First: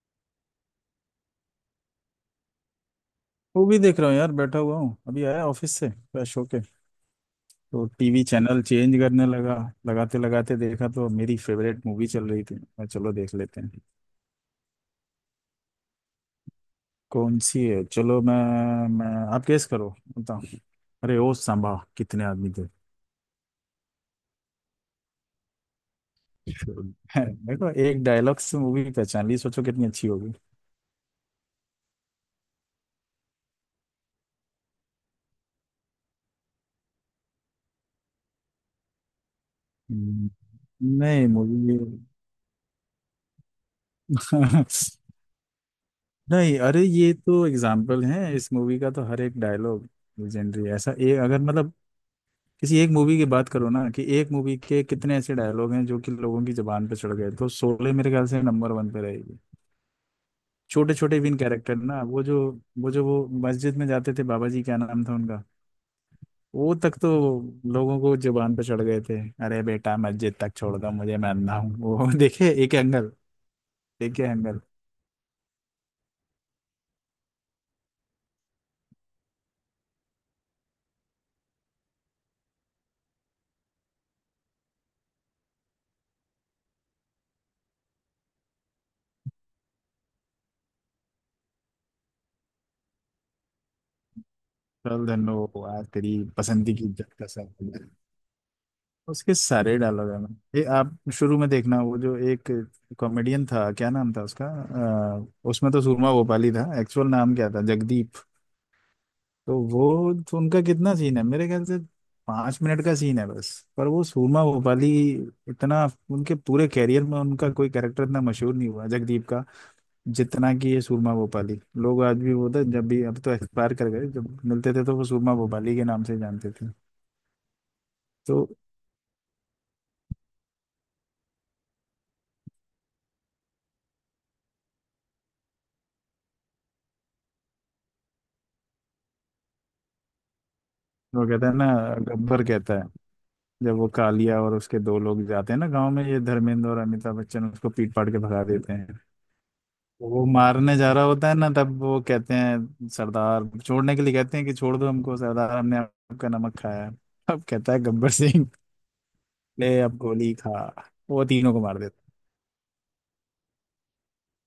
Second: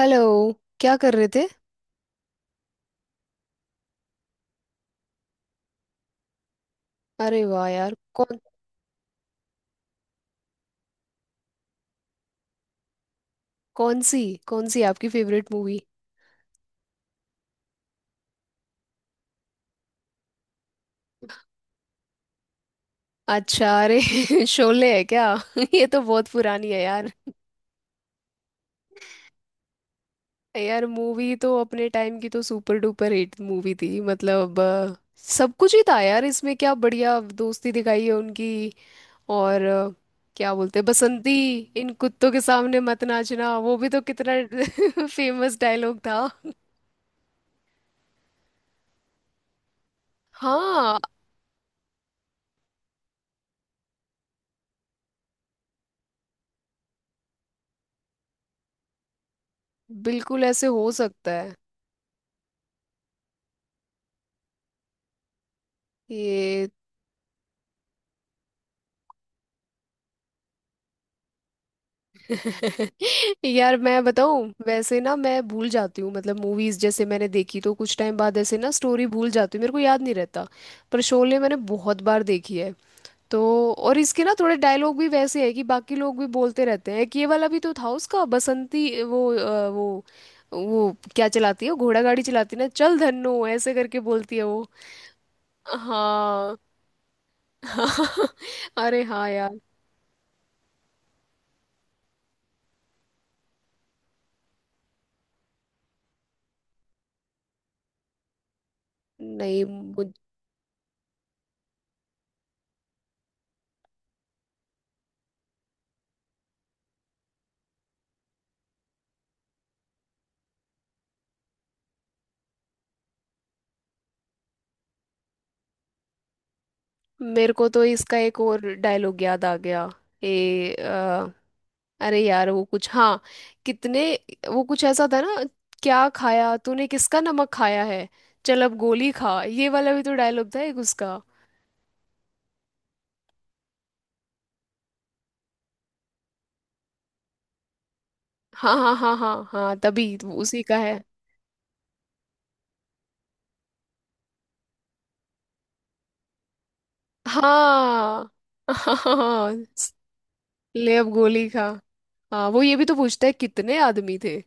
Hello. क्या कर रहे थे? मूवी देख रहा हूँ यार, बैठा हुआ हूँ। अभी आया ऑफिस से फ्रेश होके अरे वाह तो यार, टीवी कौन? चैनल चेंज करने लगा। लगाते लगाते देखा तो मेरी फेवरेट मूवी चल रही थी। मैं, चलो देख लेते हैं। कौन सी कौन सी आपकी फेवरेट मूवी? कौन सी है, चलो मैं आप गेस करो बताओ। अरे ओ सांबा, कितने आदमी थे। अच्छा, अरे शोले है क्या? ये तो बहुत पुरानी है यार। है, देखो एक डायलॉग से मूवी पहचान ली, सोचो कितनी अच्छी होगी। यार, मूवी तो अपने टाइम की तो सुपर डुपर हिट मूवी थी, मतलब सब कुछ ही था यार इसमें। क्या बढ़िया दोस्ती दिखाई है उनकी। और हम्म, क्या बोलते हैं, नहीं बसंती। मूवी। इन कुत्तों के सामने मत नाचना, वो भी तो कितना फेमस डायलॉग था। नहीं अरे ये तो एग्जाम्पल है, इस मूवी का तो हर एक डायलॉग लेजेंडरी, ऐसा हाँ, एक अगर मतलब किसी एक मूवी की बात करो ना कि एक मूवी के कितने ऐसे डायलॉग हैं जो कि लोगों की जुबान पे चढ़ गए, तो शोले मेरे ख्याल से नंबर वन पे रहेगी। बिल्कुल ऐसे हो छोटे छोटे सकता विन है कैरेक्टर ना, वो जो वो मस्जिद में जाते थे, बाबा जी क्या नाम था उनका, ये। वो तक तो लोगों को जुबान पे चढ़ गए थे। अरे बेटा मस्जिद तक छोड़ दो मुझे, मैं अंधा हूँ वो। देखे एक एंगल, यार, मैं देखे बताऊं एंगल। वैसे ना, मैं भूल जाती हूँ, मतलब मूवीज जैसे मैंने देखी तो कुछ टाइम बाद ऐसे ना स्टोरी भूल जाती हूँ, मेरे को याद नहीं रहता। पर शोले मैंने बहुत बार देखी है, तो और इसके ना थोड़े डायलॉग भी वैसे है कि बाकी लोग भी बोलते रहते हैं कि ये वाला भी तो था उसका। बसंती वो क्या चलाती है, वो घोड़ा गाड़ी चलाती है ना, चल धन्नो ऐसे करके बोलती है वो। चल धन्नो, आ तेरी हाँ, पसंद की इज्जत का सर। हाँ। अरे हाँ उसके यार। सारे डायलॉग है ना। ये आप शुरू में देखना, वो जो एक कॉमेडियन था, क्या नाम था उसका, उसमें तो सूरमा भोपाली था, एक्चुअल नाम क्या था, जगदीप। तो नहीं, वो तो उनका कितना सीन है मेरे ख्याल से, 5 मिनट का सीन है बस। पर वो सूरमा भोपाली इतना, उनके पूरे कैरियर में उनका कोई कैरेक्टर इतना मशहूर नहीं हुआ जगदीप का जितना कि ये सूरमा भोपाली। लोग आज भी वो था, जब भी, अब तो एक्सपायर कर गए, जब मिलते थे तो वो सूरमा भोपाली के नाम से जानते थे। मेरे को तो इसका एक तो और डायलॉग याद आ गया। ए अरे यार, वो कुछ, हाँ, कितने, वो कुछ ऐसा था ना, क्या खाया तूने, किसका नमक खाया है, चल अब गोली खा। ये वाला भी तो डायलॉग था एक उसका। वो कहता है ना, गब्बर कहता है, जब वो कालिया और उसके दो लोग जाते हैं ना गांव में, ये धर्मेंद्र और अमिताभ बच्चन उसको पीट पाट के भगा देते हाँ, हाँ, हैं, हाँ, हाँ, हाँ, तो तभी वो तो उसी का मारने जा है। रहा होता है ना, तब वो कहते हैं सरदार, छोड़ने के लिए कहते हैं कि छोड़ दो हमको सरदार, हमने आपका नमक खाया है। अब कहता है गब्बर हाँ, सिंह, हाँ, ले अब गोली खा। ले अब वो गोली तीनों को खा। मार देता हाँ, वो ये भी तो पूछता है कितने आदमी थे,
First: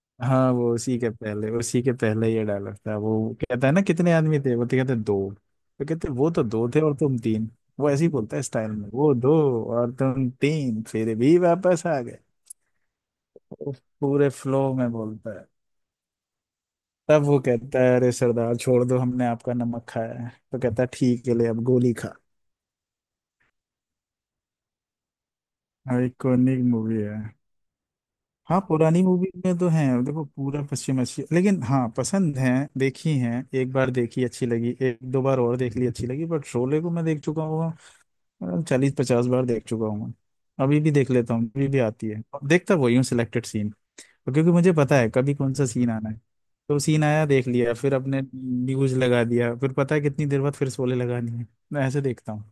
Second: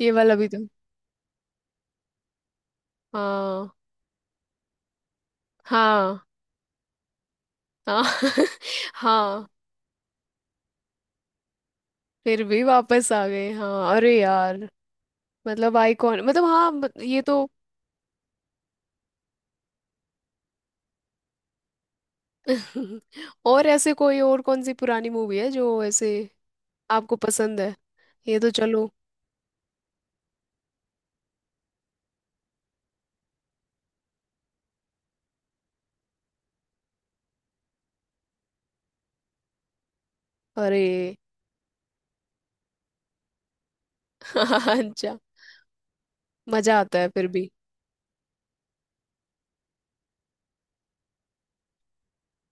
ये है। वाला भी हाँ तो। वो उसी के पहले ये डायलॉग था। वो कहता हाँ, है ना कितने आदमी थे, वो तो कहते हैं, दो। तो कहते हैं, हाँ, वो तो दो थे और तुम तीन। वो हाँ, ऐसे ही बोलता है स्टाइल में, वो दो हाँ, और तुम तीन, फिर भी वापस आ गए। फिर भी वापस आ गए, उस हाँ, अरे पूरे यार, फ्लो में बोलता है। मतलब आइकॉन, मतलब हाँ, ये तब वो तो कहता है अरे सरदार छोड़ दो हमने आपका नमक खाया है, तो कहता है ठीक है, ले अब गोली खा। और ऐसे कोई और कौन सी पुरानी मूवी है जो ऐसे आइकॉनिक मूवी है। आपको पसंद है? ये तो हाँ, चलो। पुरानी मूवी में तो है देखो पूरा पश्चिम अच्छी, लेकिन हाँ पसंद है। देखी है, एक बार देखी अच्छी लगी, एक दो बार और देख ली अच्छी लगी, बट शोले को मैं देख चुका हूँ। 40 50 बार देख चुका हूँ। अभी अरे, भी देख लेता हूँ, अभी भी आती है। देखता वही हूँ, सिलेक्टेड सीन, क्योंकि मुझे पता है अच्छा, कभी कौन सा सीन आना है। तो मजा आता सीन है आया फिर देख भी। लिया, फिर अपने न्यूज लगा दिया, फिर पता है कितनी देर बाद फिर शोले लगानी है। मैं ऐसे देखता हूँ।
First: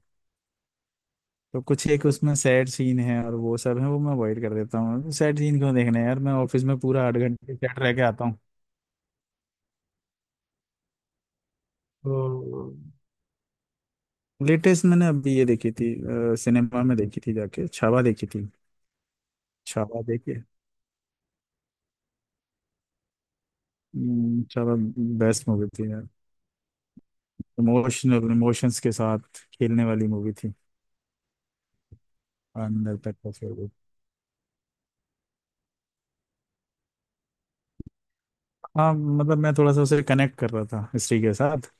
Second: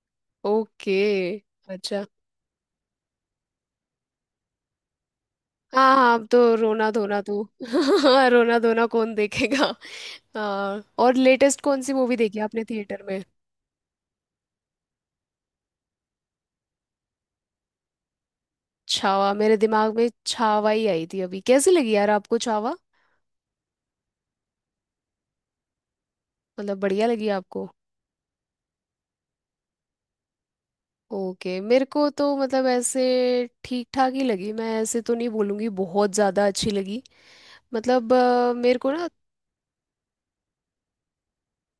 ओके। तो कुछ अच्छा, एक उसमें सैड सीन है और वो सब है वो मैं अवॉइड कर देता हूँ। सैड सीन क्यों हाँ, देखने हैं हाँ, यार, अब मैं तो ऑफिस में रोना पूरा आठ धोना तो घंटे सैड रह के आता हूँ। रोना धोना कौन देखेगा। हाँ, और लेटेस्ट कौन सी मूवी देखी आपने हम्म। थिएटर में? लेटेस्ट मैंने अभी ये देखी थी, सिनेमा में देखी थी, जाके छावा देखी थी। छावा, मेरे दिमाग छावा में देखी है? छावा ही आई थी अभी। कैसी लगी यार आपको छावा? छावा बेस्ट मूवी थी यार। मतलब बढ़िया लगी आपको? इमोशनल, इमोशंस के साथ खेलने वाली मूवी थी। ओके। मेरे को तो मतलब अंदर ऐसे तक का फेवरेट। ठीक ठाक ही लगी, मैं ऐसे तो नहीं बोलूँगी बहुत ज़्यादा अच्छी लगी। मतलब मेरे को हाँ ना मतलब मैं थोड़ा सा उसे कनेक्ट कर रहा था हिस्ट्री के साथ,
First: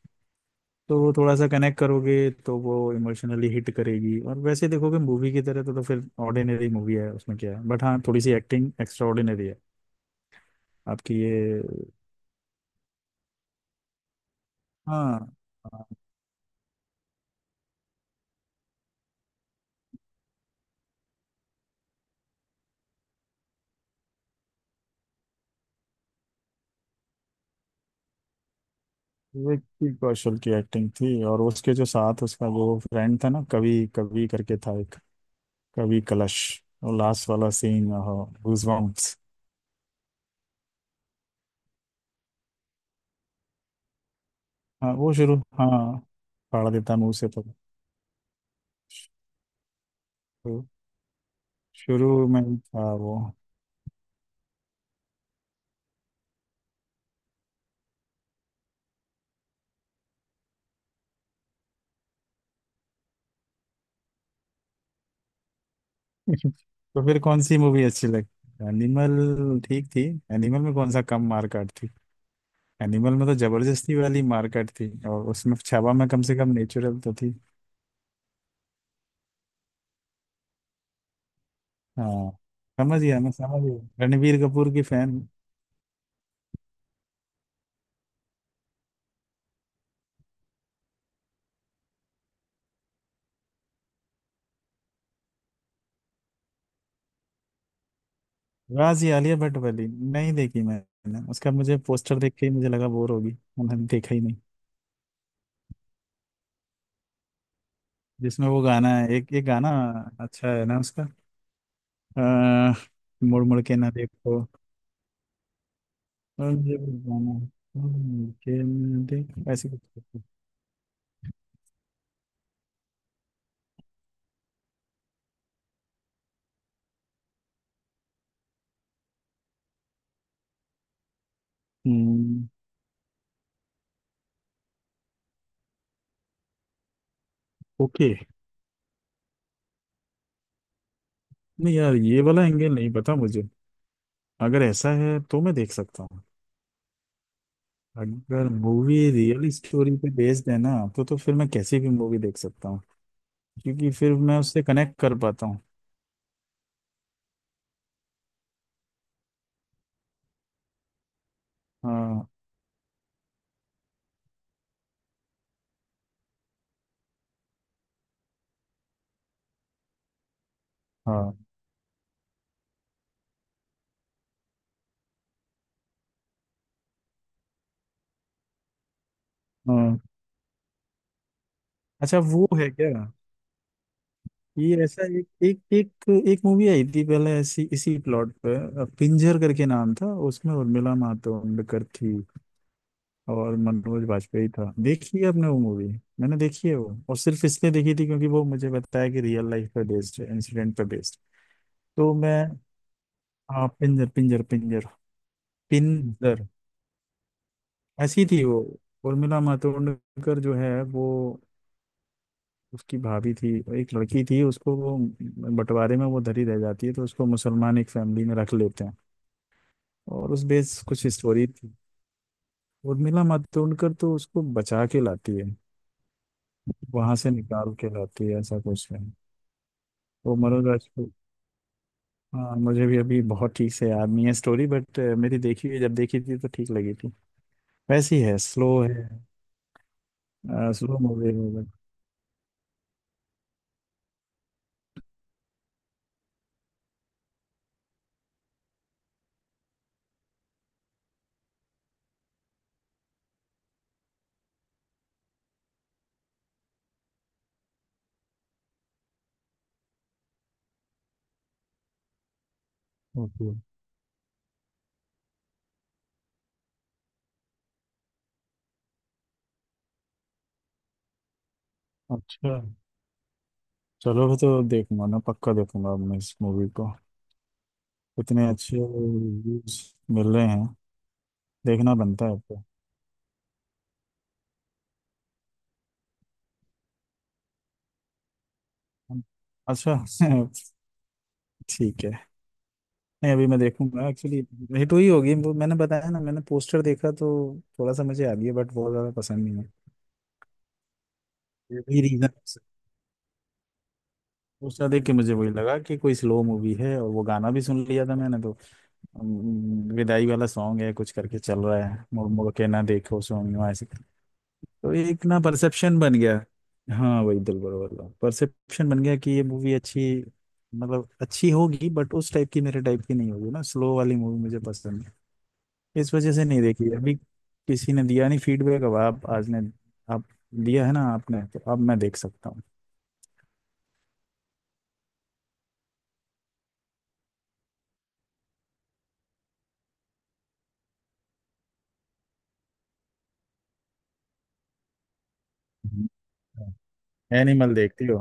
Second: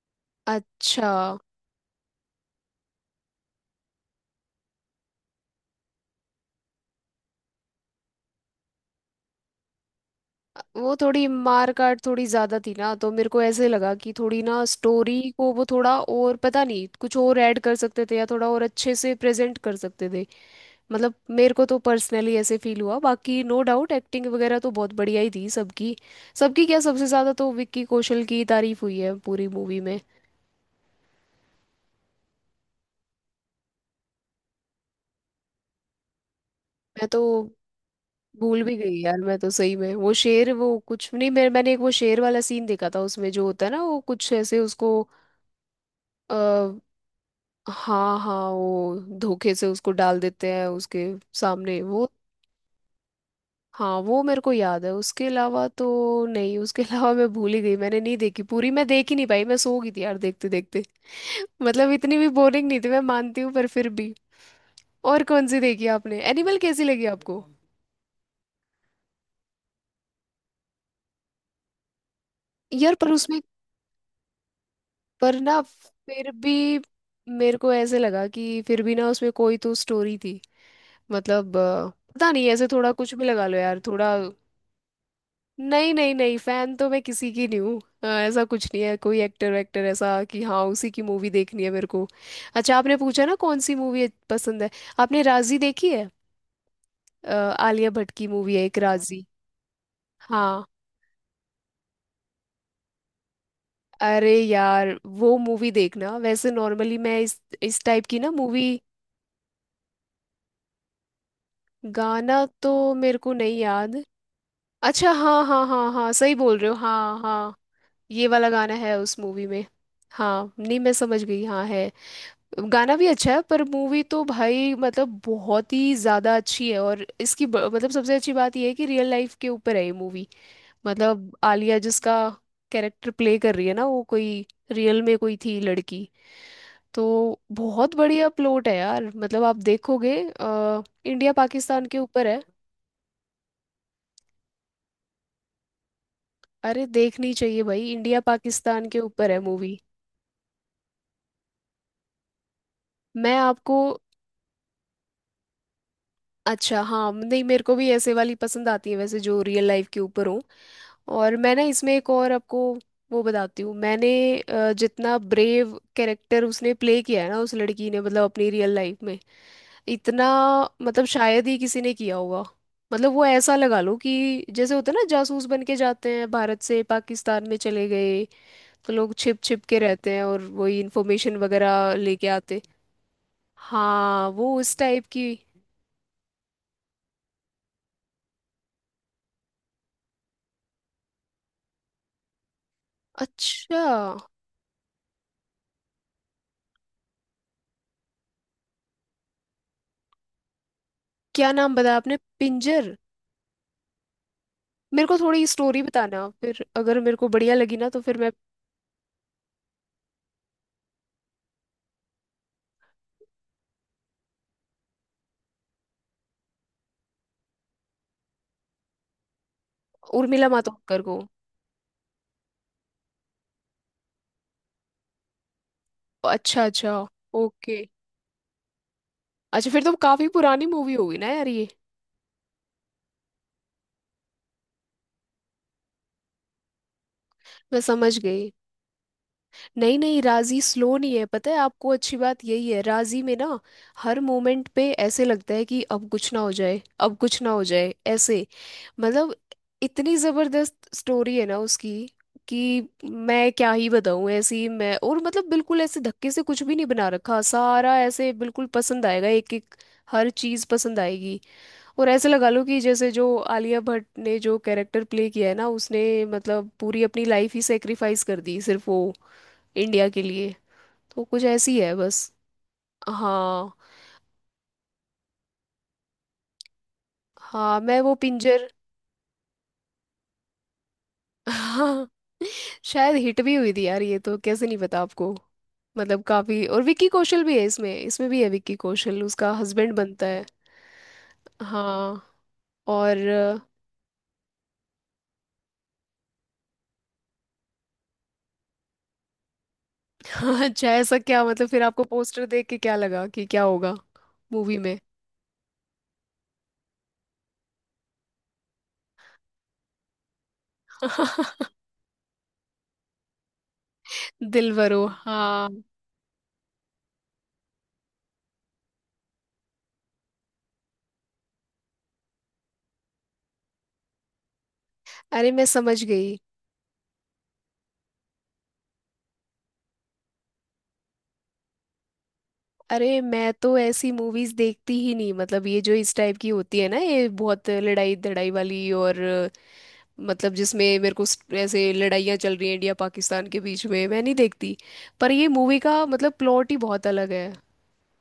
अच्छा। तो थोड़ा सा कनेक्ट करोगे तो वो इमोशनली हिट करेगी, और वैसे देखोगे मूवी की तरह तो फिर ऑर्डिनरी मूवी है, उसमें क्या है, बट हाँ थोड़ी सी एक्टिंग एक्स्ट्रा ऑर्डिनरी है। वो आपकी थोड़ी ये, मार काट थोड़ी ज़्यादा थी ना, तो मेरे को ऐसे लगा कि थोड़ी ना हाँ। स्टोरी को वो हाँ, थोड़ा और पता नहीं कुछ और ऐड कर सकते थे, या थोड़ा और अच्छे से प्रेजेंट कर सकते थे। मतलब मेरे को तो पर्सनली ऐसे फील हुआ, बाकी नो डाउट एक्टिंग वगैरह तो बहुत बढ़िया ही थी सबकी। सबकी क्या, सबसे ज़्यादा तो विक्की कौशल की तारीफ हुई है पूरी मूवी विक्की में। कौशल की एक्टिंग थी और उसके जो साथ उसका वो फ्रेंड था ना, कवि कवि करके था एक, कवि कलश, और मैं तो लास्ट वाला सीन, भूल भी गई गूजबम्प्स। यार, मैं तो सही में वो शेर वो कुछ नहीं, मैंने एक वो शेर वाला सीन देखा था, उसमें जो होता है ना वो कुछ ऐसे हाँ उसको वो शुरू, हाँ फाड़ आ, देता मुंह से तो हाँ, हाँ, वो धोखे से उसको डाल देते तो हैं उसके सामने वो। शुरू में ही था वो। हाँ, वो मेरे को याद है उसके अलावा तो। नहीं, उसके अलावा मैं भूल ही गई, मैंने नहीं देखी पूरी, मैं देख ही नहीं पाई, मैं सो गई थी यार देखते देखते। मतलब इतनी भी बोरिंग नहीं थी, मैं मानती हूँ, पर फिर भी। और कौन सी देखी आपने? एनिमल कैसी तो लगी फिर कौन आपको? सी मूवी अच्छी लगी, एनिमल ठीक थी। एनिमल में कौन सा कम मारकाट थी, यार पर एनिमल में तो उसमें, जबरदस्ती वाली मारकाट थी, और पर उसमें ना, छावा में कम फिर से कम भी नेचुरल तो थी। मेरे को ऐसे लगा कि फिर भी ना उसमें कोई तो स्टोरी थी। मतलब पता हाँ, नहीं, ऐसे थोड़ा समझ कुछ गया, भी मैं लगा लो समझ यार गया, थोड़ा। रणबीर कपूर की फैन। नहीं, नहीं, नहीं, फैन तो मैं किसी की नहीं हूँ, ऐसा कुछ नहीं है कोई एक्टर वेक्टर, ऐसा कि हाँ उसी की मूवी देखनी है मेरे को। अच्छा, आपने पूछा ना कौन सी मूवी पसंद है? आपने राजी देखी है? आलिया भट्ट की मूवी है एक राजी राजी। आलिया भट्ट वाली नहीं देखी हाँ, मैंने, उसका मुझे पोस्टर देख के ही मुझे लगा बोर होगी, मैंने देखा ही अरे नहीं। यार वो मूवी देखना वैसे, नॉर्मली मैं इस टाइप की ना जिसमें वो मूवी। गाना है, एक एक गाना अच्छा है ना उसका, गाना तो आ, मेरे को मुड़ नहीं मुड़ के ना याद। देखो। अच्छा, हाँ, हाँ, हाँ, हाँ, सही और बोल रहे हो, ये हाँ, गाना, हाँ। मुड़ ये मुड़ वाला के गाना है ना उस मूवी देखो में? ऐसे कुछ। हाँ, नहीं, मैं समझ गई, हाँ है। गाना भी अच्छा है, पर मूवी तो भाई, मतलब बहुत ही ज़्यादा अच्छी है। और इसकी मतलब सबसे अच्छी बात यह है कि रियल लाइफ के ऊपर है ये मूवी। मतलब आलिया जिसका हम्म। कैरेक्टर प्ले कर रही है ना, वो कोई रियल में कोई थी लड़की। तो बहुत ओके। बढ़िया प्लॉट है यार, मतलब आप देखोगे इंडिया नहीं पाकिस्तान यार, के ये ऊपर है। वाला एंगल नहीं पता मुझे, अगर ऐसा है तो मैं देख सकता हूँ। अरे, देखनी चाहिए भाई, इंडिया अगर पाकिस्तान मूवी के ऊपर है रियल मूवी। स्टोरी पे बेस्ड है ना, तो फिर मैं कैसी भी मूवी देख सकता हूँ, मैं आपको... क्योंकि फिर मैं उससे कनेक्ट कर पाता हूँ। अच्छा, हाँ, नहीं, मेरे को भी ऐसे वाली पसंद आती है वैसे जो रियल लाइफ के ऊपर हो। और मैं ना इसमें एक हाँ। और आपको वो बताती हूँ। मैंने जितना ब्रेव कैरेक्टर उसने प्ले किया है ना उस लड़की ने, मतलब अपनी रियल लाइफ में, इतना मतलब हाँ। शायद ही किसी ने किया होगा। मतलब वो ऐसा लगा लो कि जैसे होता है ना जासूस बन के जाते हैं, भारत से पाकिस्तान में चले गए, तो लोग छिप छिप के हाँ रहते हैं और वही इंफॉर्मेशन वगैरह अच्छा लेके वो आते। है क्या? हाँ, वो उस ये टाइप ऐसा एक की। एक एक एक मूवी आई थी पहले ऐसी, इसी प्लॉट पे, पिंजर करके नाम था, उसमें उर्मिला मातोंडकर थी और अच्छा, मनोज वाजपेयी था। देखी है आपने वो मूवी? मैंने देखी है वो, और सिर्फ इसलिए देखी थी क्योंकि वो मुझे बताया कि रियल लाइफ पे बेस्ड है, इंसिडेंट पे बेस्ड। क्या नाम बताया तो आपने? मैं, पिंजर? हाँ, पिंजर, पिंजर, पिंजर, मेरे को थोड़ी स्टोरी बताना पिंजर। फिर, अगर मेरे को बढ़िया लगी ना तो फिर ऐसी मैं। थी वो, उर्मिला मातोंडकर जो है वो, उसकी भाभी थी एक लड़की थी, उसको वो बंटवारे में वो धरी रह जाती है, तो उसको मुसलमान एक फैमिली में रख लेते हैं, और उस उर्मिला बेस मातोंडकर कुछ को? स्टोरी थी। उर्मिला मातोंडकर तो उसको बचा के लाती है, अच्छा, अच्छा, वहां से निकाल ओके। के लाती है, ऐसा कुछ है। अच्छा, फिर तो काफी वो पुरानी मरुन मूवी राजपूत, होगी ना यार ये। हाँ मुझे भी अभी बहुत ठीक से याद नहीं है स्टोरी, बट मेरी देखी हुई जब देखी थी तो ठीक लगी थी। मैं समझ वैसी है, गई। स्लो है, नहीं, नहीं, राजी स्लो स्लो नहीं है, मूवी पता है है बट। आपको अच्छी बात यही है राजी में ना, हर मोमेंट पे ऐसे लगता है कि अब कुछ ना हो जाए, अब कुछ ना हो जाए ऐसे, मतलब इतनी जबरदस्त स्टोरी है ना उसकी कि मैं क्या ही बताऊं ऐसी मैं। और मतलब बिल्कुल ऐसे धक्के से कुछ भी नहीं बना रखा, सारा ऐसे बिल्कुल पसंद आएगा एक एक हर चीज पसंद आएगी। और ऐसे लगा लो कि जैसे जो ओके। आलिया भट्ट ने जो कैरेक्टर प्ले किया है ना उसने, मतलब पूरी अपनी लाइफ ही सेक्रीफाइस कर दी सिर्फ वो इंडिया के लिए। तो कुछ ऐसी है बस। अच्छा। हाँ। चलो फिर तो देखूंगा, ना पक्का देखूंगा अब मैं इस मूवी को, हाँ, मैं वो इतने पिंजर। अच्छे रिव्यूज मिल रहे हैं देखना हाँ, बनता है तो। शायद हिट भी हुई थी यार ये, तो कैसे नहीं पता आपको? मतलब काफी। और विक्की कौशल भी है इसमें। इसमें भी है विक्की कौशल, उसका हस्बैंड अच्छा। बनता है। ठीक हाँ। है। और नहीं अभी मैं देखूंगा एक्चुअली। हिट हुई होगी वो, मैंने बताया ना मैंने पोस्टर देखा तो थोड़ा सा मुझे आ गया बट बहुत ज़्यादा पसंद नहीं है। अच्छा, ऐसा क्या मतलब, ये फिर भी आपको रीजन, पोस्टर देख के क्या लगा कि क्या होगा मूवी उसका में? देख के मुझे वही लगा कि कोई स्लो मूवी है, और वो गाना भी सुन लिया था मैंने तो। विदाई वाला सॉन्ग है कुछ करके चल रहा है, मुड़ मुड़ के ना देखो सोनियो ऐसे करके। तो दिलवरो, एक ना हाँ। परसेप्शन बन गया, हाँ वही दिलबर वाला परसेप्शन बन गया कि ये मूवी अच्छी, मतलब अच्छी होगी बट उस टाइप की मेरे टाइप की नहीं होगी, ना स्लो वाली मूवी मुझे पसंद है। अरे, मैं समझ इस वजह गई। से नहीं देखी अभी, किसी ने दिया नहीं फीडबैक, अब आप आज ने, आप दिया है ना आपने, तो अब मैं देख सकता हूँ। अरे, मैं तो ऐसी मूवीज देखती ही नहीं, मतलब ये जो इस टाइप की होती है ना, ये बहुत लड़ाई धड़ाई वाली, और मतलब जिसमें मेरे को ऐसे लड़ाइयाँ चल रही हैं इंडिया पाकिस्तान के बीच में, मैं नहीं देखती। पर ये मूवी का मतलब प्लॉट ही बहुत अलग है। एनिमल देखती हो?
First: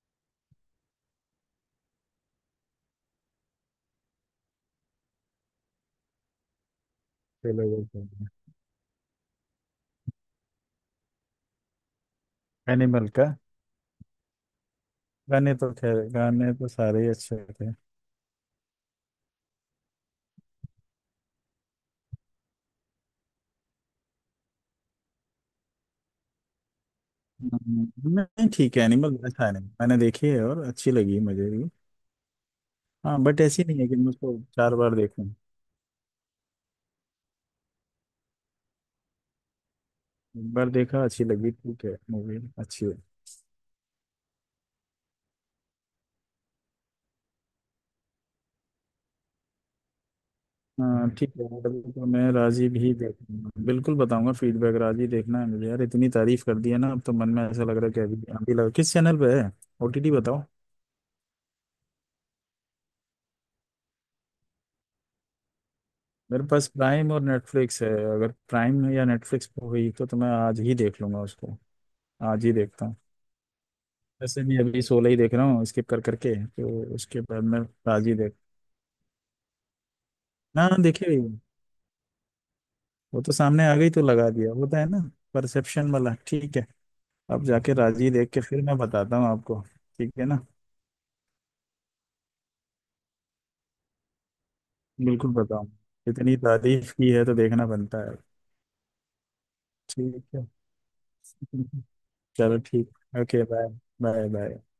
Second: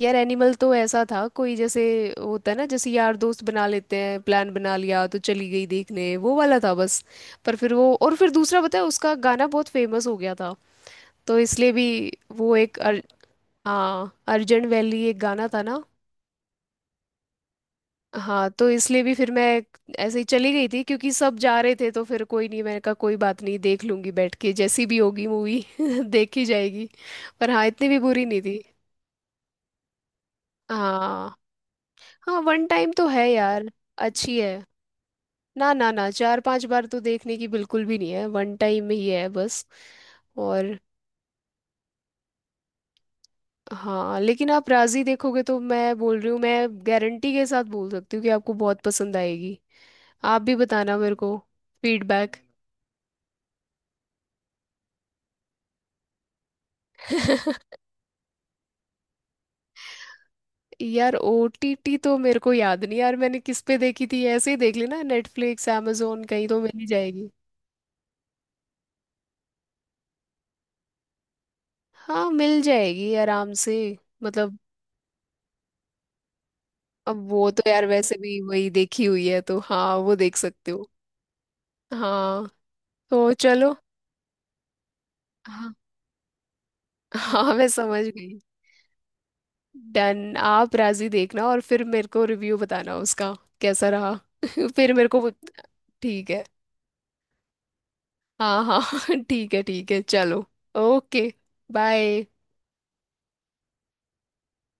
यार एनिमल तो ऐसा था, कोई जैसे होता है ना, जैसे यार दोस्त बना लेते हैं प्लान बना लिया तो चली गई देखने, वो वाला था बस। पर चलो फिर वो वो तो। और फिर दूसरा पता है उसका गाना बहुत फेमस हो गया था, तो इसलिए भी वो एक, एनिमल का हाँ अर्जेंट वैली एक गाना गाने था तो, ना, खैर गाने तो सारे ही अच्छे थे। हाँ तो इसलिए भी फिर मैं ऐसे ही चली गई थी क्योंकि सब जा रहे थे, तो फिर कोई नहीं, मैंने कहा कोई बात नहीं देख लूंगी बैठ के, जैसी भी होगी मूवी देखी जाएगी। पर हाँ, इतनी भी बुरी नहीं नहीं थी। ठीक है एनिमल, अच्छा एनिमल मैंने देखी है और अच्छी लगी हाँ, मुझे भी। हाँ, वन टाइम तो हाँ है बट ऐसी यार। नहीं है कि मैं उसको अच्छी है। 4 बार देखूं। ना, ना, ना, चार पांच बार तो देखने की बिल्कुल भी नहीं है, वन टाइम ही है बस। एक बार और देखा, अच्छी लगी, ठीक है, मूवी अच्छी है। हाँ, लेकिन आप राजी देखोगे तो मैं बोल रही हूँ, मैं गारंटी के साथ बोल सकती हूँ कि आपको बहुत पसंद आएगी। आप भी बताना हाँ मेरे ठीक को है यार, अभी तो मैं फीडबैक। राजी भी देखूंगा, बिल्कुल बताऊंगा फीडबैक। राजी देखना है मुझे यार, इतनी तारीफ कर दी है ना, अब तो मन में ऐसा लग रहा है कि अभी अभी लगा, किस चैनल पे है, ओटीटी बताओ। यार ओटीटी तो मेरे को याद नहीं यार, मैंने किस पे देखी थी ऐसे ही देख ली ना, नेटफ्लिक्स, amazon, मेरे कहीं तो पास मिल ही प्राइम और जाएगी। नेटफ्लिक्स है, अगर प्राइम या नेटफ्लिक्स पे हुई तो मैं आज ही देख लूंगा उसको। हाँ, आज ही मिल देखता हूँ। जाएगी आराम से वैसे भी मतलब। अभी 16 ही देख रहा हूँ स्किप कर करके, तो अब उसके बाद वो मैं तो यार राजी वैसे देख। भी वही देखी हुई है, तो हाँ वो देख सकते हाँ हो। देखी हुई हूँ। हाँ, वो तो तो सामने चलो। आ गई तो लगा दिया, होता है ना, हाँ, परसेप्शन वाला, ठीक है। अब हाँ, मैं जाके समझ राजी देख गई। के फिर मैं बताता हूँ आपको, ठीक है डन, ना, आप राजी देखना और फिर मेरे को रिव्यू बताना उसका कैसा रहा। फिर मेरे को बिल्कुल बताऊँ, ठीक इतनी है। तारीफ की है तो देखना बनता है। हाँ, हाँ, ठीक है, ठीक है, ठीक चलो, है। Okay, bye. चलो ठीक। Okay bye. Bye bye.